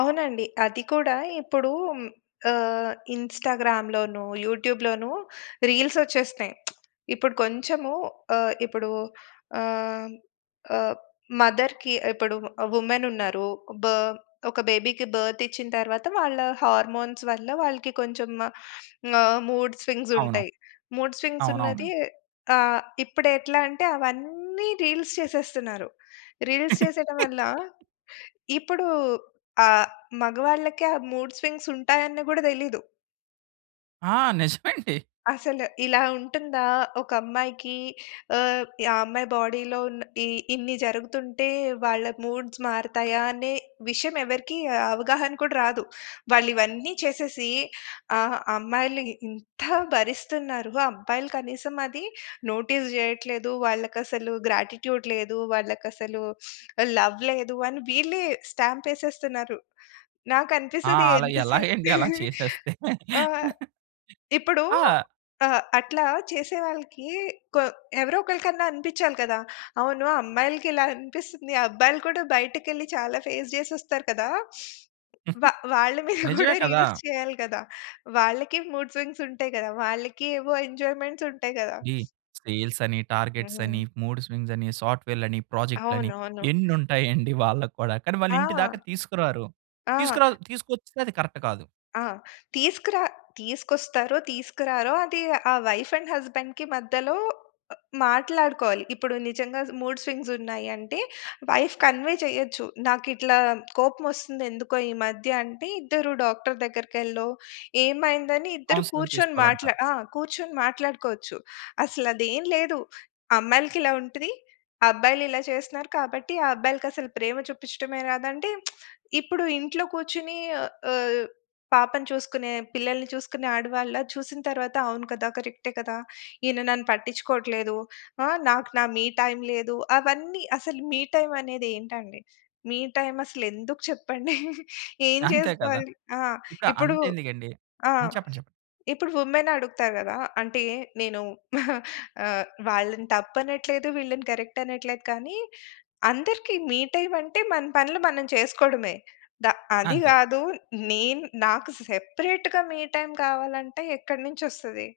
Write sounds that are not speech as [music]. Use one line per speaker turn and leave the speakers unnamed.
అవునండి. అది కూడా ఇప్పుడు ఆహ్, ఇన్‌స్టా‌గ్రామ్‌లోను, యూట్యూబ్‌లోనూ రీల్సొచ్చేస్తున్నయి. [smacks lips] ఇప్పుడు కొంచెము ఆహ్, ఇప్పుడు ఆహ్, ఆహ్ మదర్‌కి ఇప్పుడు ఆ! వుమెన్ ఉన్నారు బా ఒక బేబీ‌కి బర్త్ ఇచ్చిన తర్వాత వాళ్ళ హార్‌‌మోన్స్ వల్ల వాళ్ళకి కొంచెం ఆహ్, మూడ్ స్వింగ్స్
అవును.
ఉంటయి. మూడ్ స్వింగ్స్
అవునవును.
ఉన్నది ఆహ్, ఇప్పుడు ఎట్లా అంటే? అవన్నీ రీల్స్ చేసేస్తున్నారు. రీల్స్ చేసేయడం వల్ల
[laughs]
ఇప్పుడు ఆహ్, మగవాళ్ళకి ఆ మూడ్ స్వింగ్స్ ఉంటాయన్ని గూడా దెలీదు.
ఆ! నిజమండి. [chuckles]
అసలు ఇలా ఉంటుందా ఒక అమ్మాయికి? ఆహ్, ఆ అమ్మాయి బాడీ‌లో ఉన్న ఈ ఇన్ని జరుగుతుంటే వాళ్ళ మూడ్స్ మారతాయా అనే విషయం ఎవ్వరికీ అవగాహన కూడా రాదు. వాళ్ళు ఇవన్నీ చేసేసి ఆ! అమ్మాయిలు ఈ ఇంత భరిస్తున్నారు, అబ్బాయిలు కనీసం అది నోటీస్ జేయట్లేదు. వాళ్ళకసలు గ్రాటిట్యూడ్ లేదు. వాళ్ళకసలు లవ్ లేదు అని, వీళ్ళే స్టాంపేసేస్తున్నారు.
ఆ!
నాకనిపిస్తది
అలా
ఎంత సే
ఎలాగండి అలా
[chuckles]
చేసేస్తే?
ఆహ్,
[laughs]
ఇప్పుడు
ఆ!
ఆహ్, అట్లా చేసేవాళ్ళకి కొ ఎవరో ఒకలికన్నా అనిపిచ్చాలి కదా! అవును. అమ్మాయిలకి ఇలా అనిపిస్తుంది. అబ్బాయిలు కూడా బయటికెళ్లి చాలా ఫేస్ జేసి వస్తారు కదా! వా వాళ్ళ
[chuckles]
మీద
నిజమే
గూడా
కదా!
రీల్స్ చేయాలి గదా! వాళ్ళకి మూడ్ స్వింగ్స్ ఉంటయి గదా! వాళ్ళకి ఏవో ఎంజాయ్‌మెంట్స్ ఉంటయి గదా!
ఈ సేల్స్ అని, టార్గెట్స్ అని,
హ్మ్.
మూడ్ స్వింగ్స్ అని, సాఫ్ట్‌వేర్లని, ప్రాజెక్టులని
అవునవును.
ఎన్ని ఉంటాయండి వాళ్ళకి కూడా? కానీ వాళ్ళు ఇంటి దాకా
ఆ!
తీసుకురారు.
ఆ!
తీసుకురాదు తీసుకొచ్చినా అది కరెక్ట్ కాదు.
ఆ! తీసుకురా తీసుకొస్తారో? తీసుకురారో? అది ఆ వైఫ్ అండ్ హస్బెండ్‌కి మధ్యలో అ మాట్లాడుకోవాలి. ఇప్పుడు నిజంగా మూడ్ స్వింగ్స్ ఉన్నాయి అంటే, వైఫ్ కన్వే చేయొచ్చు. నాకిట్లా కోపం ఒస్తుంది ఎందుకో ఈ మధ్య? అంటే ఇద్దరు డాక్టరు దగ్గరికెల్లో ఏమైందని ఇద్దరు
కౌన్సెలింగ్
కూర్చొని మాట్లా
తీసుకోవాలంటారు.
ఆ! కూర్చొని మాట్లాడుకోవచ్చు. అసలు అది ఏం లేదు. అమ్మాయిలకి ఇలా ఉంటది. అబ్బాయిలు ఇలా చేస్తున్నారు. కాబట్టి ఆ అబ్బాయిలకి అసలు ప్రేమ చూపిచ్చటమే రాదండి. [smacks lips] ఇప్పుడు ఇంట్లో కూర్చుని ఆహ్, పాపని చూసుకునే పిల్లల్ని చూసుకునే ఆడవాళ్ళా చూసిన తర్వాత అవును కదా! కరెక్టే కదా! ఈయన నన్ను పట్టించుకోట్లేదు. ఆ! నాకు నా మీ టైం లేదు. అవన్నీ అసలు మీ టైం అనేది ఏంటండి? మీ టైం అసలు ఎందుకు చెప్పండి? [laughs] ఏం
అంతే కదా!
చేసుకోవాలి? ఆ!
ఇప్పుడు
ఇప్పుడు
అంత ఎందుకండి
ఆ!
హ్మ్. చెప్పండి, చెప్పండి.
ఇప్పుడు వుమెన్ అడుగుతారు గదా! అంటే నేను [giggles] ఆహ్, వాళ్ళని తప్పనట్లేదు, వీళ్ళని కరెక్ట్ అనట్లేదు, కానీ అందరికి మీ టైం అంటే, మన పనులు మనం చేసుకోడమే. దా అది
అంతే.
గాదు నేను నాకు సెపరేట్‌గా మీ టైం కావాలంటే ఎక్కడి నుంచొస్తది?